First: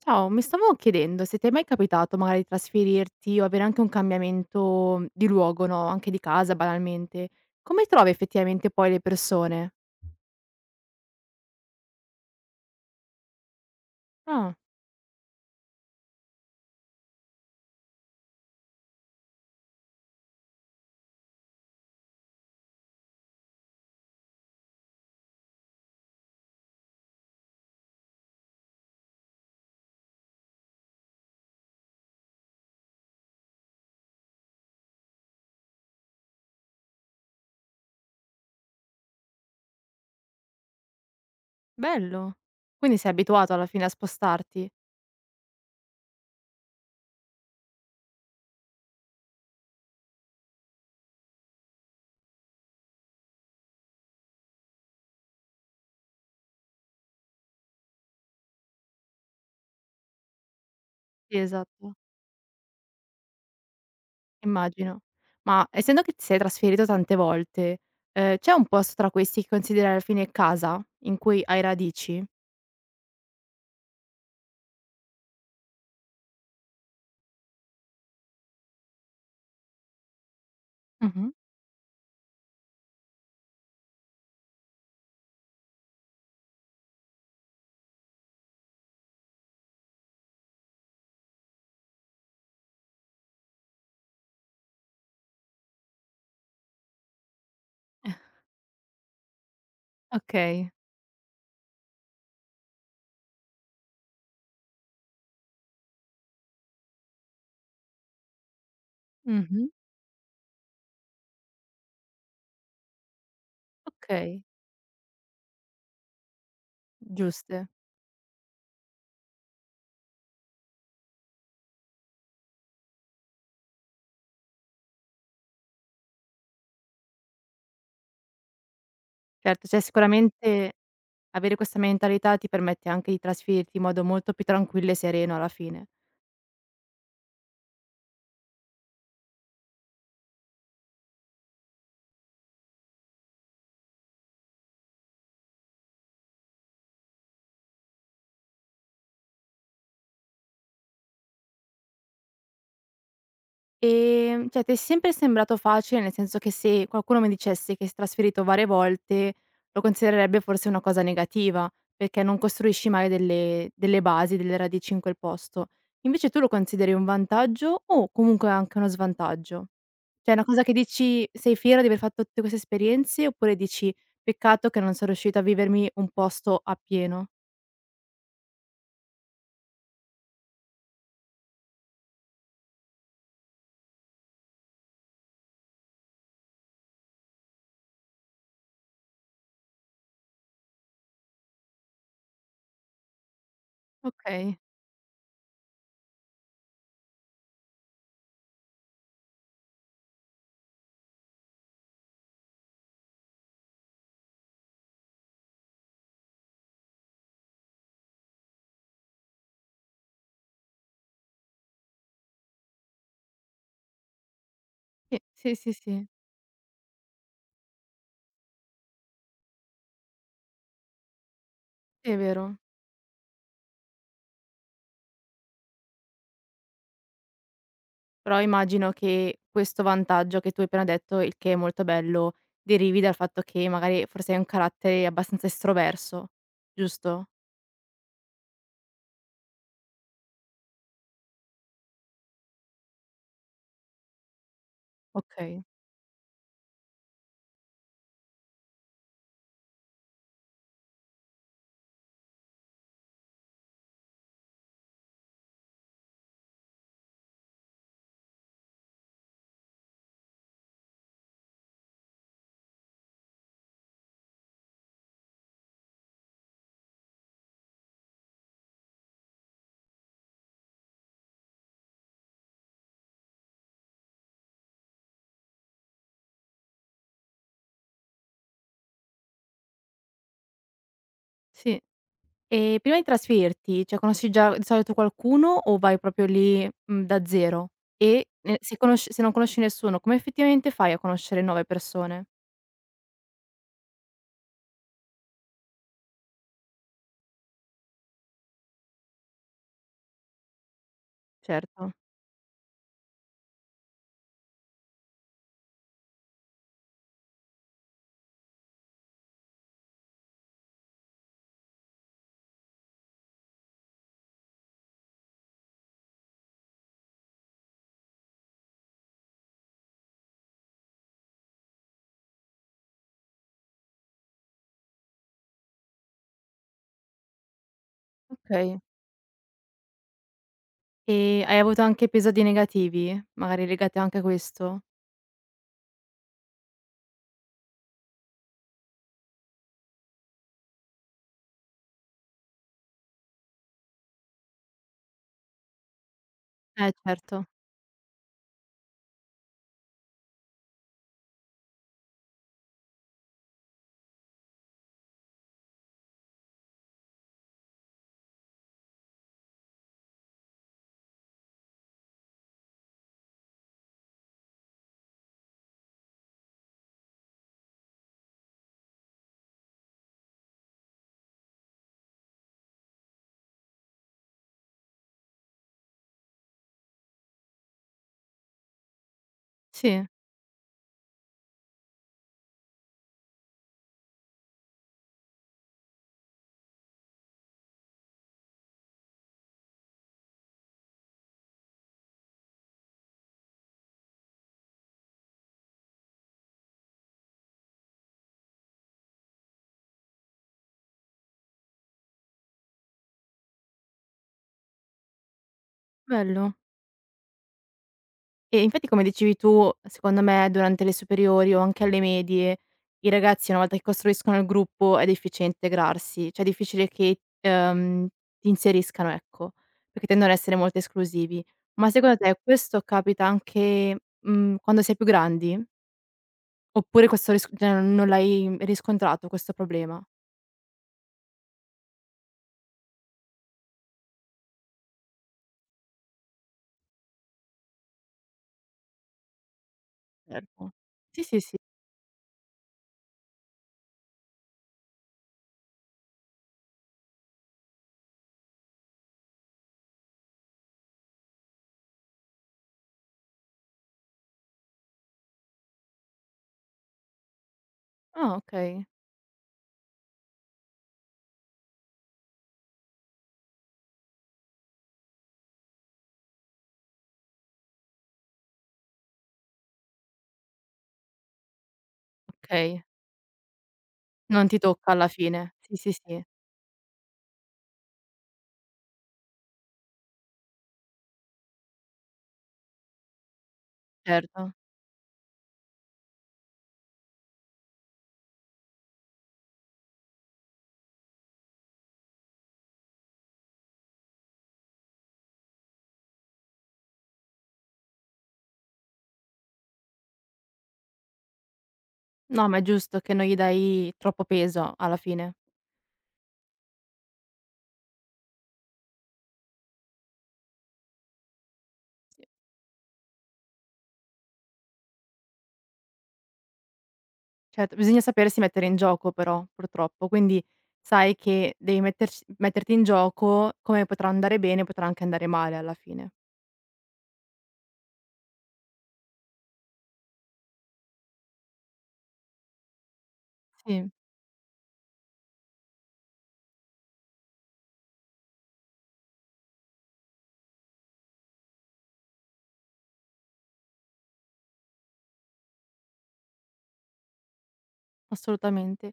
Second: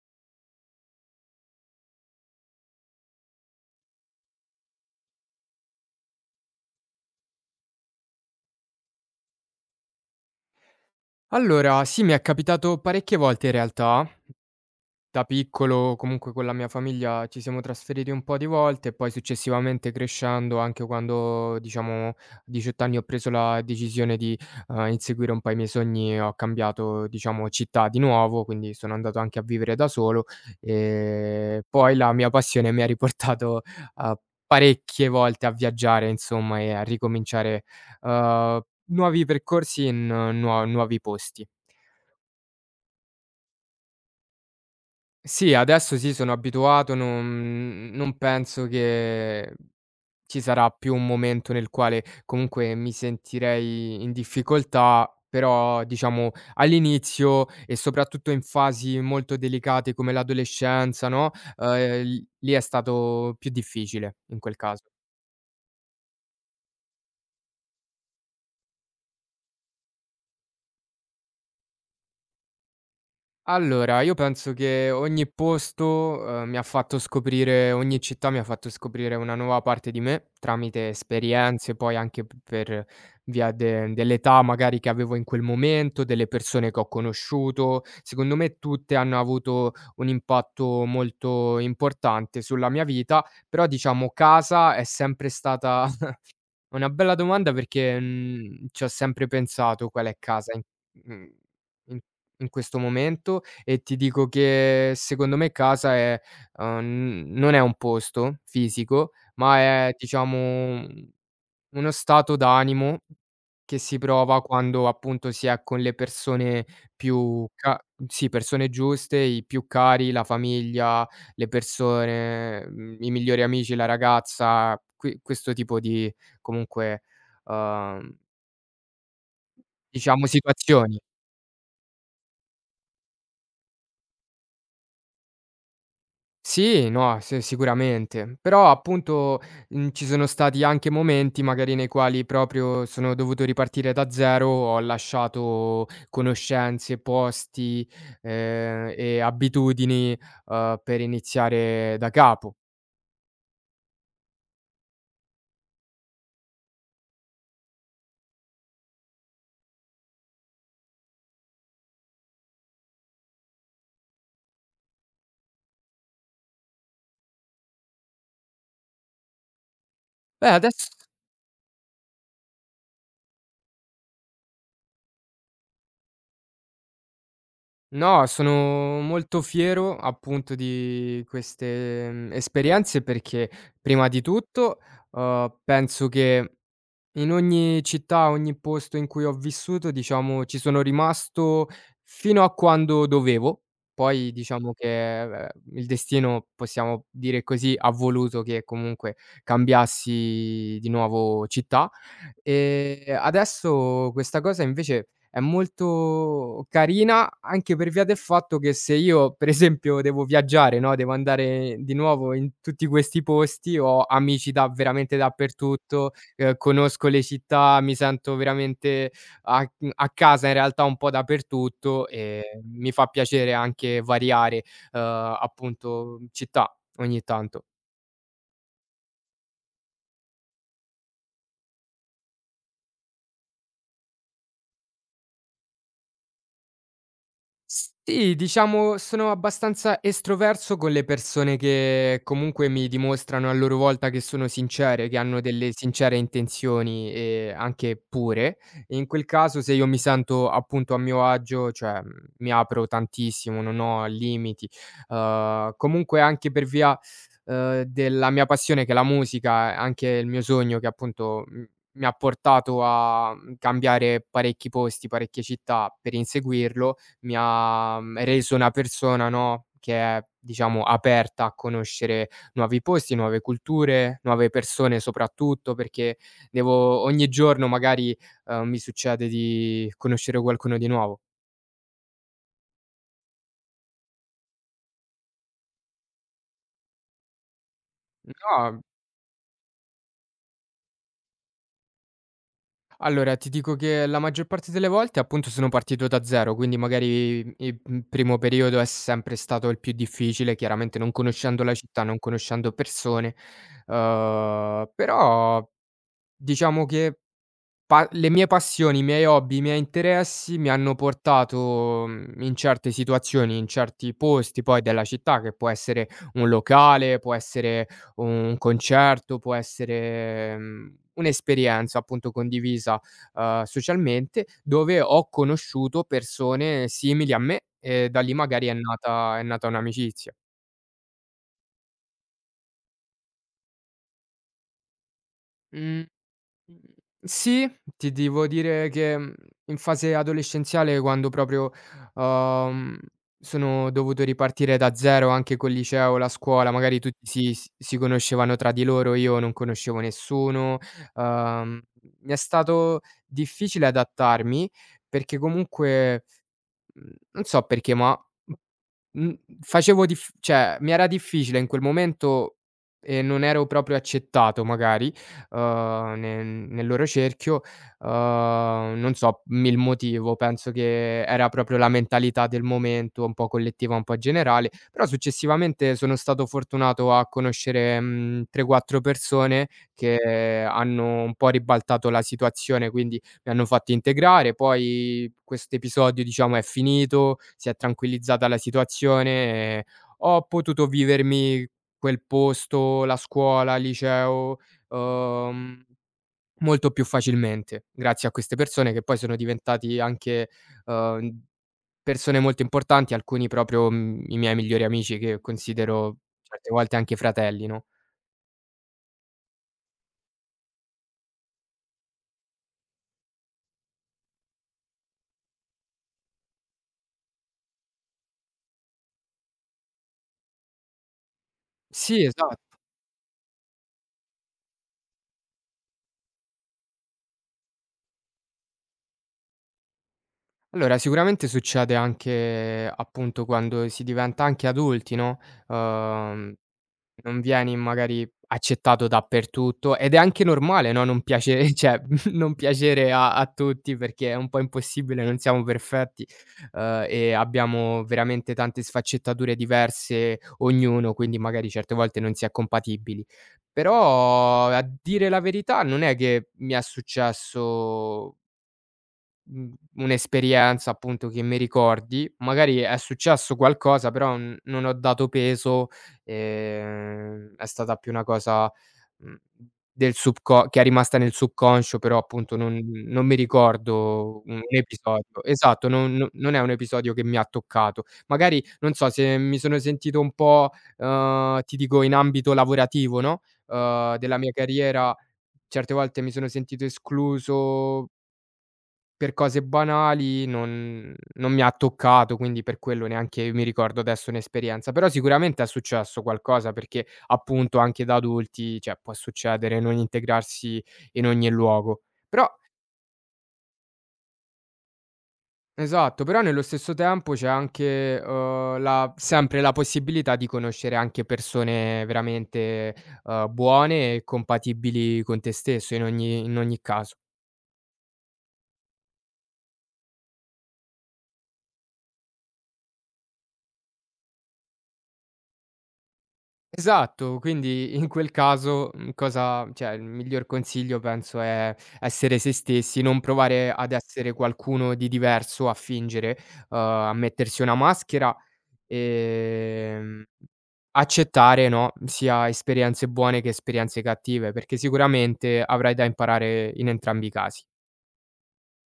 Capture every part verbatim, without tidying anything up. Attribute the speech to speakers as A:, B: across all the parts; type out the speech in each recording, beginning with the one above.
A: Ciao, mi stavo chiedendo se ti è mai capitato magari di trasferirti o avere anche un cambiamento di luogo, no, anche di casa banalmente. Come trovi effettivamente poi le persone?
B: Allora, sì, mi è capitato parecchie volte in realtà.
A: Ah,
B: Da piccolo, comunque con la mia famiglia ci siamo trasferiti un po' di volte e poi successivamente crescendo, anche quando, diciamo, a diciotto anni ho preso la decisione di eh, inseguire un po' i miei sogni, ho cambiato, diciamo, città di nuovo, quindi sono andato anche a vivere da solo e poi la mia passione mi ha riportato eh, parecchie volte a viaggiare, insomma, e a ricominciare eh, nuovi percorsi in eh, nuo- nuovi posti.
A: bello. Quindi sei abituato alla fine a spostarti?
B: Sì, adesso sì, sono abituato, non non penso che ci sarà più un momento nel quale comunque mi sentirei in difficoltà, però diciamo all'inizio e soprattutto in fasi molto delicate come l'adolescenza, no,
A: Sì,
B: uhm,
A: esatto,
B: l lì è stato più difficile in quel caso.
A: immagino. Ma essendo che ti sei trasferito tante volte, ehm, c'è un posto tra questi che consideri alla fine casa, in cui hai radici?
B: Allora, io penso che ogni posto, uhm, mi ha fatto scoprire ogni città mi ha fatto scoprire una nuova parte di me, tramite
A: Mh-mh.
B: esperienze, poi anche p per via de dell'età magari che avevo in quel momento, delle persone che ho conosciuto. Secondo me tutte hanno avuto un impatto molto importante sulla mia vita, però diciamo casa è sempre stata è una bella domanda perché, mhmm, ci ho sempre pensato qual è casa in
A: Okay.
B: mhmm, in in questo momento e ti dico che secondo me casa è uhm, non è un posto fisico, ma
A: Mh-mh.
B: è diciamo uno stato d'animo che si prova
A: Okay,
B: quando appunto si è con le persone più
A: giuste.
B: ca sì, persone giuste, i più cari, la famiglia, le persone, mhmm, i migliori amici, la ragazza, qui questo tipo di comunque, uhm,
A: Certo, c'è
B: diciamo
A: sicuramente.
B: situazioni.
A: Avere questa mentalità ti permette anche di trasferirti in modo molto più tranquillo e sereno alla fine.
B: Sì, no, sì, sicuramente. Però appunto, mhmm, ci sono stati anche momenti magari nei quali proprio sono dovuto ripartire da zero, ho lasciato conoscenze, posti, ehm, e abitudini, uhm, per iniziare da capo.
A: Ehm, cioè ti è sempre sembrato facile, nel senso che se qualcuno mi dicesse che si è trasferito varie volte, lo considererebbe forse una cosa negativa, perché non costruisci mai delle delle basi, delle radici in quel posto. Invece tu lo consideri un vantaggio o comunque anche uno svantaggio? Cioè è una
B: Beh,
A: cosa che
B: adesso
A: dici: "Sei fiera di aver fatto tutte queste esperienze" oppure dici: "Peccato che non son riuscita a vivermi un posto appieno."
B: no, sono molto fiero appunto di queste, mhmm, esperienze perché prima di tutto, uhm, penso che in ogni città, ogni posto in cui ho vissuto, diciamo, ci sono rimasto fino a quando dovevo. Poi
A: Okay.
B: diciamo che, ehm, il destino, possiamo dire così, ha voluto che comunque cambiassi di nuovo città. Ehm, adesso questa cosa invece è molto carina, anche per via del fatto che se io, per esempio, devo viaggiare, no, devo andare di nuovo in tutti questi posti, ho amici da veramente
A: Sì, sì, sì, sì, sì,
B: dappertutto ehm, conosco le città, mi sento veramente a mhmm, a casa in realtà un po' dappertutto
A: è vero.
B: e mi fa piacere anche variare, uhm, appunto città ogni tanto.
A: Però immagino che questo vantaggio che tu hai appena detto, il che è molto bello, derivi dal fatto che magari forse hai un carattere abbastanza estroverso, giusto?
B: Sì, diciamo sono abbastanza estroverso con le persone che comunque mi dimostrano a loro volta che sono sincere, che hanno
A: Okay,
B: delle sincere intenzioni e anche pure. In quel caso se io mi sento appunto a mio agio, cioè mhmm, mi apro tantissimo, non ho limiti. Uhm, comunque anche per via, uhm, della mia passione che è la musica, anche il mio sogno che appunto, mhmm, mi ha portato a, mhmm, cambiare parecchi posti, parecchie città per inseguirlo, mi ha, mhmm, reso una persona, no, che è diciamo aperta a conoscere nuovi posti, nuove culture, nuove persone soprattutto, perché devo ogni giorno magari, uhm, mi succede di conoscere qualcuno di nuovo.
A: sì. E prima di trasferirti, cioè conosci già di solito qualcuno o vai proprio lì, mhmm, da zero? E, ehm, se
B: No,
A: conosci se non conosci nessuno, come effettivamente fai a conoscere nuove persone?
B: allora ti dico che la maggior parte delle volte appunto sono partito da zero, quindi magari i il primo periodo è sempre stato il più difficile, chiaramente non conoscendo la
A: Certo,
B: città, non conoscendo persone, uhm, però diciamo che Pa le mie passioni, i miei hobby, i miei interessi mi hanno portato, mhmm, in certe situazioni, in certi posti poi della città, che può essere un locale, può essere un concerto, può essere, mhmm, un'esperienza appunto condivisa, uhm, socialmente, dove ho conosciuto persone simili a me e da lì magari è
A: okay.
B: nata è nata un'amicizia.
A: E hai avuto anche episodi negativi, magari legati anche a questo?
B: Mm, Mhmm, sì, ti devo dire che, mhmm, in fase adolescenziale quando proprio, uhm, sono dovuto ripartire da zero anche col liceo, la scuola,
A: Eh
B: magari tutti
A: certo,
B: si s si conoscevano tra di loro, io non conoscevo nessuno, uhm, mi è stato difficile adattarmi perché comunque, mhmm, non so perché, ma Mhmm, facevo dif cioè mi era difficile in quel momento e non ero proprio accettato magari, uhm, ne nel loro cerchio, uhm, non so m il motivo, penso che era proprio la mentalità del momento, un po' collettiva, un po' generale, però successivamente sono stato fortunato a conoscere, mhmm, tre, quattro persone
A: sì.
B: che hanno un po' ribaltato la situazione, quindi mi hanno fatto integrare, poi quest'episodio diciamo è finito, si è tranquillizzata la situazione e ho potuto vivermi quel posto, la scuola, il liceo, uhm, molto più facilmente, grazie a queste persone che poi sono diventati anche, uhm, persone molto importanti, alcuni proprio, mhmm, i miei migliori amici che considero
A: Bello.
B: certe volte anche fratelli, no?
A: E infatti come dicevi tu, secondo me durante le superiori o anche alle medie, i ragazzi una volta che costruiscono il gruppo è difficile integrarsi, cioè è difficile che, ehm, ti inseriscano, ecco, perché tendono ad essere molto esclusivi. Ma secondo
B: Sì,
A: te
B: esa
A: questo capita anche, mhmm, quando si è più grandi? Oppure questo risc cioè non l'hai riscontrato questo problema?
B: allora, sicuramente succede anche, appunto, quando si diventa anche adulti, no, uhm, non vieni magari accettato dappertutto ed è anche
A: Certo.
B: normale, no,
A: Sì,
B: non
A: sì, sì.
B: piace cioè, non piacere a a tutti perché è un po' impossibile, non siamo perfetti, uhm, e abbiamo veramente tante sfaccettature diverse ognuno, quindi magari certe volte non si è compatibili. Però, a dire la verità, non è che mi è
A: Ah
B: successo
A: okay,
B: Mhmm, un'esperienza appunto che mi ricordi, magari è successo qualcosa, però n non ho dato peso, ehm, è stata più una cosa, mhmm, del subco che è rimasta nel subconscio, però appunto non
A: okay.
B: non mi ricordo
A: Non ti
B: un
A: tocca alla
B: episodio.
A: fine. Sì,
B: Esatto,
A: sì,
B: non
A: sì,
B: no non è un episodio che mi ha toccato. Magari, non so, se mi sono sentito un po', uhm, ti dico in ambito lavorativo, no, uhm, della mia
A: certo.
B: carriera, certe volte mi sono sentito escluso per cose banali non non mi ha toccato, quindi per quello neanche mi ricordo adesso un'esperienza, però sicuramente è successo qualcosa perché appunto anche da adulti, cioè può succedere non integrarsi in ogni luogo. Però
A: No, ma è giusto che non gli dai troppo peso alla fine.
B: esatto, però nello stesso tempo c'è anche, uhm, la sempre la possibilità di conoscere anche persone
A: Sì.
B: veramente, uhm, buone e compatibili con te stesso in ogni in ogni caso.
A: Cioè, t bisogna sapersi mettere in gioco però, purtroppo. Quindi sai che devi metterci metterti in gioco, come potrà andare bene, potrà anche andare male alla fine.
B: Esatto, quindi in quel caso, mhmm, cosa cioè il miglior consiglio penso è essere se stessi, non provare
A: Sì,
B: ad essere qualcuno di diverso, a fingere, uhm, a mettersi una maschera, ehm, accettare, no, sia esperienze buone che esperienze cattive, perché sicuramente avrai da imparare in entrambi i casi.
A: assolutamente.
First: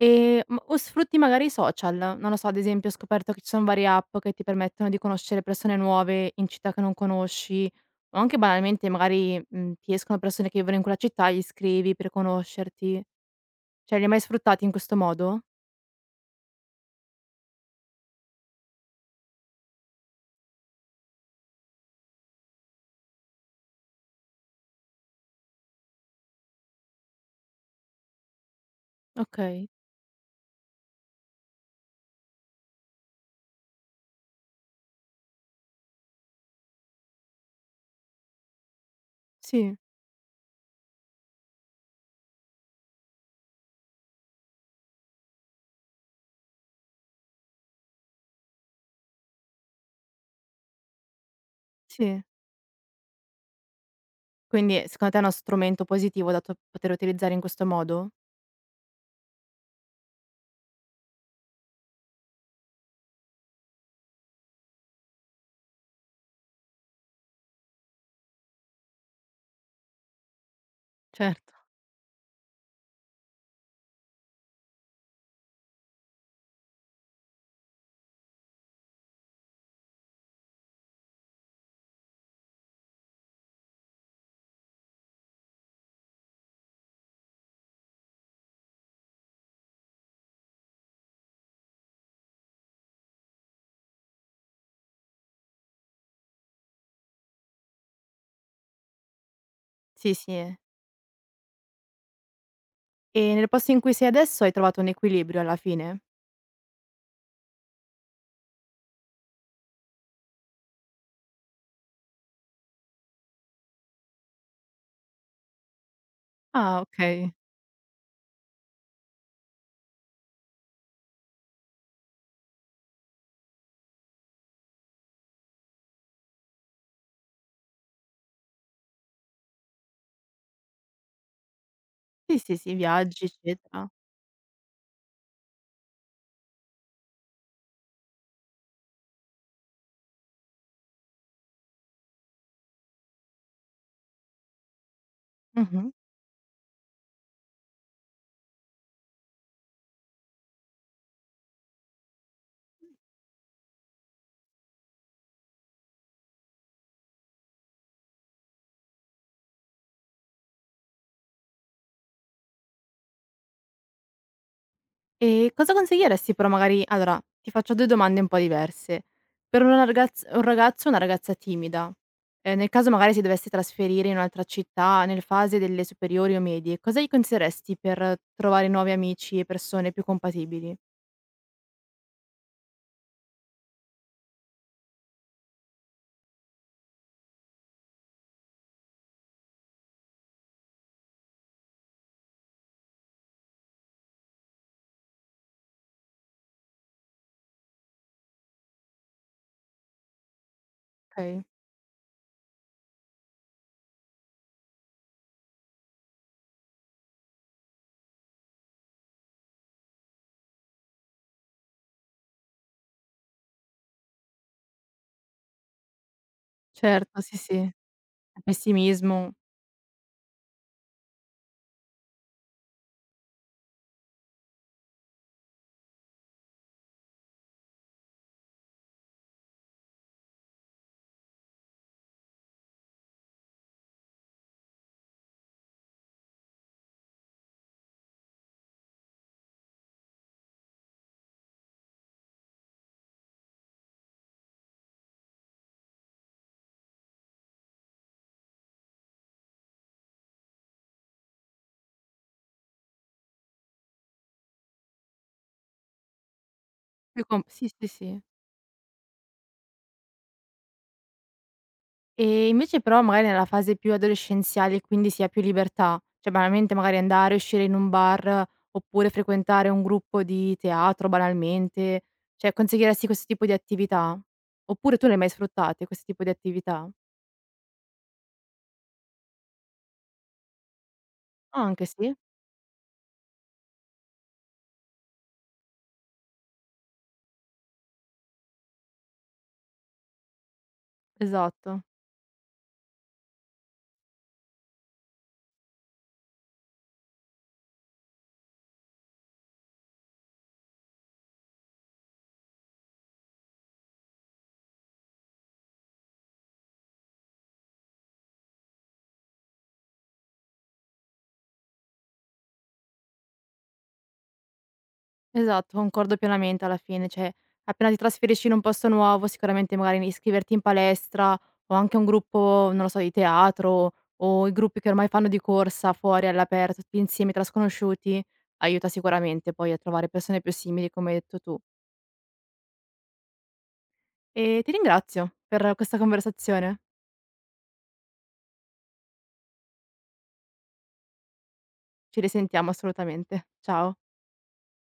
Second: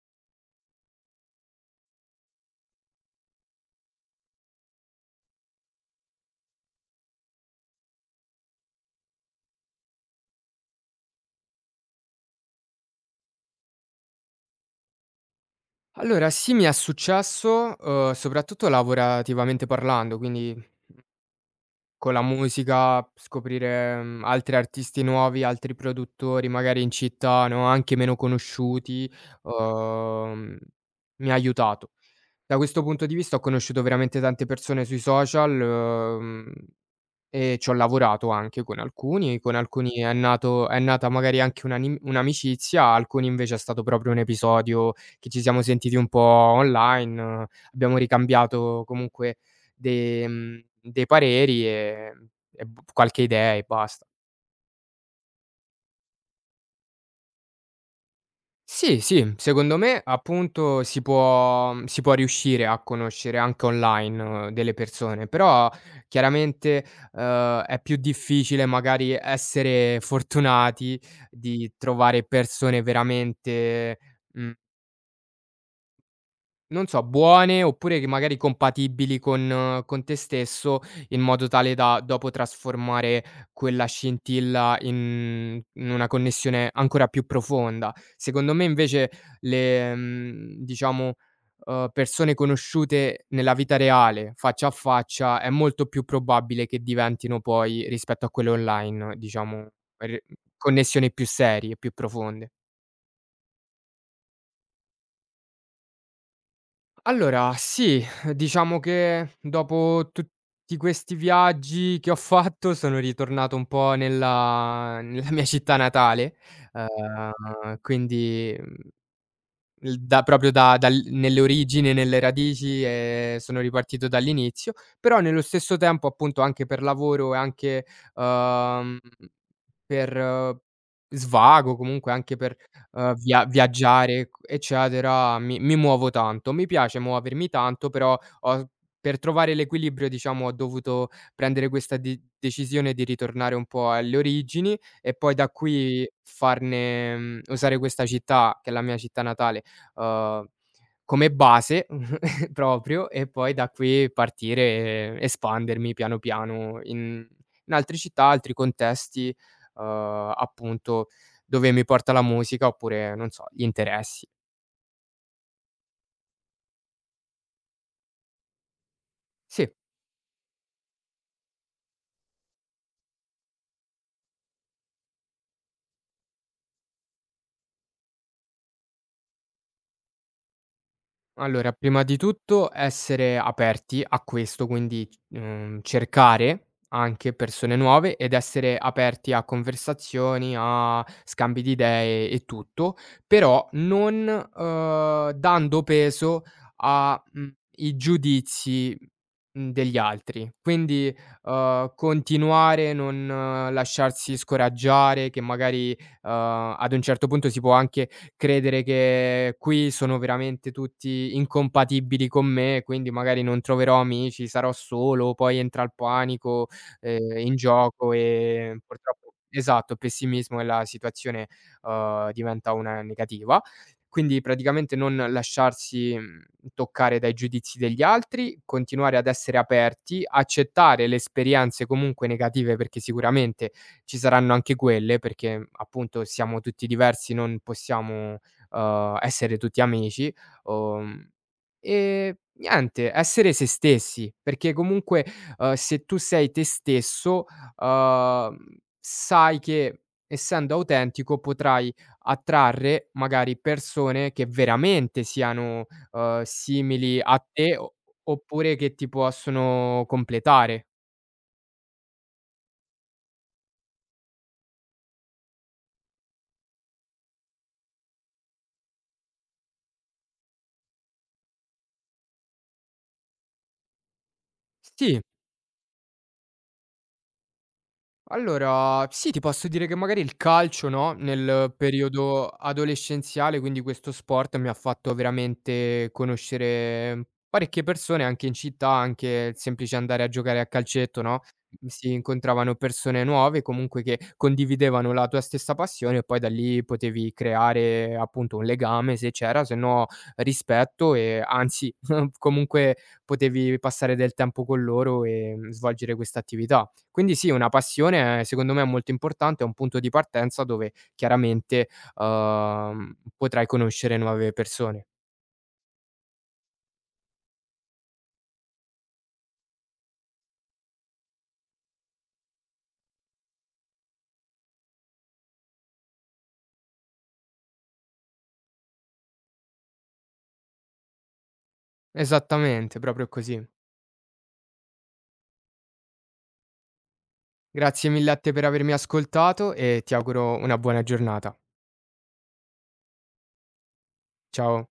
A: Ehm, m o sfrutti magari i social, non lo so, ad esempio ho scoperto che ci son varie app che ti permettono di conoscere persone nuove in città che non conosci, o anche banalmente magari, mhmm, ti escono persone che vivono in quella città, gli scrivi per conoscerti. Cioè, li hai mai sfruttati in questo modo?
B: Allora sì, mi è successo, uhm, soprattutto lavorativamente parlando, quindi con la musica, scoprire, mhmm, altri artisti nuovi, altri produttori magari in città, no, anche meno conosciuti,
A: Okay,
B: uhm, mi ha aiutato. Da questo punto di vista ho conosciuto veramente tante persone sui social, uhm Ehm, Ci ho lavorato anche con alcuni, con
A: sì,
B: alcuni è nato è nata magari anche un'anim un'amicizia, alcuni invece è stato proprio un episodio che ci siamo sentiti un po' online, abbiamo ricambiato comunque de mhmm, dei pareri e
A: sì.
B: e b qualche idea e basta.
A: Quindi, ehm, secondo te è uno strumento positivo da to poter utilizzare in questo modo?
B: Sì, sì, secondo me appunto si può mhmm, si può riuscire a conoscere anche online eh, delle persone, però chiaramente, uhm, è più difficile magari essere fortunati
A: Certo.
B: di trovare persone veramente, mhmm non so, buone oppure che magari compatibili con eh, con te stesso, in modo tale da dopo trasformare quella scintilla in in una connessione ancora più profonda. Secondo me invece le mhmm, diciamo, uhm, persone conosciute nella vita reale, faccia a faccia, è molto più probabile che diventino poi, rispetto a quelle online, diciamo,
A: Sì,
B: re
A: sì.
B: connessioni più serie, più profonde.
A: E nel posto in cui sei adesso hai trovato un equilibrio alla fine?
B: Allora sì, diciamo che dopo tutti questi viaggi che ho fatto sono ritornato un po' nella nella mia città natale,
A: Ah, okay.
B: uhm, quindi, mhmm, da proprio da dal nelle origini, nelle radici, ehm, sono ripartito dall'inizio, però nello stesso tempo appunto anche per lavoro e anche, uhm per eh, svago, comunque anche
A: Sì,
B: per,
A: sì, sì,
B: uhm,
A: viaggi
B: via
A: eccetera.
B: viaggiare c eccetera, mi mi muovo tanto. Mi piace muovermi tanto, però ho per trovare l'equilibrio, diciamo, ho dovuto prendere questa de decisione di ritornare un po' alle origini e poi da
A: Mh-mh.
B: qui farne mhmm, usare questa città, che è la mia città natale, uhm, come base proprio e poi da qui partire e espandermi piano piano in in altre città, altri contesti uhm, appunto, dove mi porta la musica oppure, non so, gli interessi.
A: E cosa consiglieresti però magari allora, ti faccio due domande un po' diverse. Per
B: Sì.
A: una ragaz un ragazzo o una ragazza timida, ehm, nel caso magari si dovesse trasferire in un'altra città nel fase delle superiori o medie, cosa gli consiglieresti per trovare nuovi amici e persone più compatibili?
B: Allora, prima di tutto essere aperti a questo, quindi, mhmm, cercare anche persone nuove ed essere aperti a conversazioni, a scambi di idee e tutto, però non, uhm, dando peso a, mhmm, i giudizi, mhmm, degli altri. Quindi,
A: Okay,
B: uhm, continuare, non eh, lasciarsi scoraggiare che magari, uhm, ad un certo punto si può anche credere che qui sono veramente tutti incompatibili con me, quindi magari non troverò amici, sarò solo, poi entra il panico,
A: certo, sì,
B: ehm,
A: sì,
B: in
A: il
B: gioco e purtroppo
A: pessimismo
B: esatto, il pessimismo e la situazione, uhm, diventa una negativa. Quindi praticamente non lasciarsi, mhmm, toccare dai giudizi degli altri, continuare ad essere aperti, accettare le esperienze comunque negative perché sicuramente ci saranno anche quelle, perché appunto siamo tutti diversi, non possiamo, uhm, essere tutti amici, uhm, e niente, essere se stessi, perché comunque, uhm, se tu sei te stesso, uhm, sai che essendo autentico potrai attrarre magari persone che veramente siano, uhm, simili
A: più
B: a
A: com sì,
B: te
A: sì,
B: o
A: sì.
B: oppure che ti possono completare.
A: E invece però magari nella fase più adolescenziale, quindi si ha più libertà, cioè banalmente magari andare, uscire in un bar, oppure frequentare un gruppo di teatro banalmente, cioè consiglieresti questo tipo di attività? Oppure tu le hai
B: Sì.
A: mai sfruttate questo tipo di attività?
B: Allora, sì, ti posso dire che magari il calcio, no, nel
A: Anche sì,
B: periodo adolescenziale, quindi questo sport mi ha fatto veramente conoscere parecchie persone anche in città, anche il semplice andare a giocare a calcetto, no?
A: esatto.
B: Si incontravano persone nuove comunque che condividevano la tua stessa passione e poi da lì potevi creare appunto un legame se c'era, se no rispetto e anzi comunque potevi passare del tempo con loro e mm, svolgere questa attività. Quindi sì, una passione eh, secondo me è molto importante, è un punto di partenza dove chiaramente, uhm, potrai conoscere nuove persone.
A: Esatto, concordo pienamente alla fine, cioè appena ti trasferisci in un posto nuovo sicuramente magari iscriverti in palestra o anche un gruppo, non lo so, di teatro o i gruppi che ormai fanno di corsa fuori all'aperto, tutti insieme tra sconosciuti, aiuta sicuramente poi a trovare persone più simili come hai detto tu.
B: Esattamente, proprio così.
A: E ti ringrazio per questa conversazione.
B: Grazie mille a te per avermi ascoltato e ti auguro una buona giornata.
A: Ci risentiamo assolutamente. Ciao.
B: Ciao.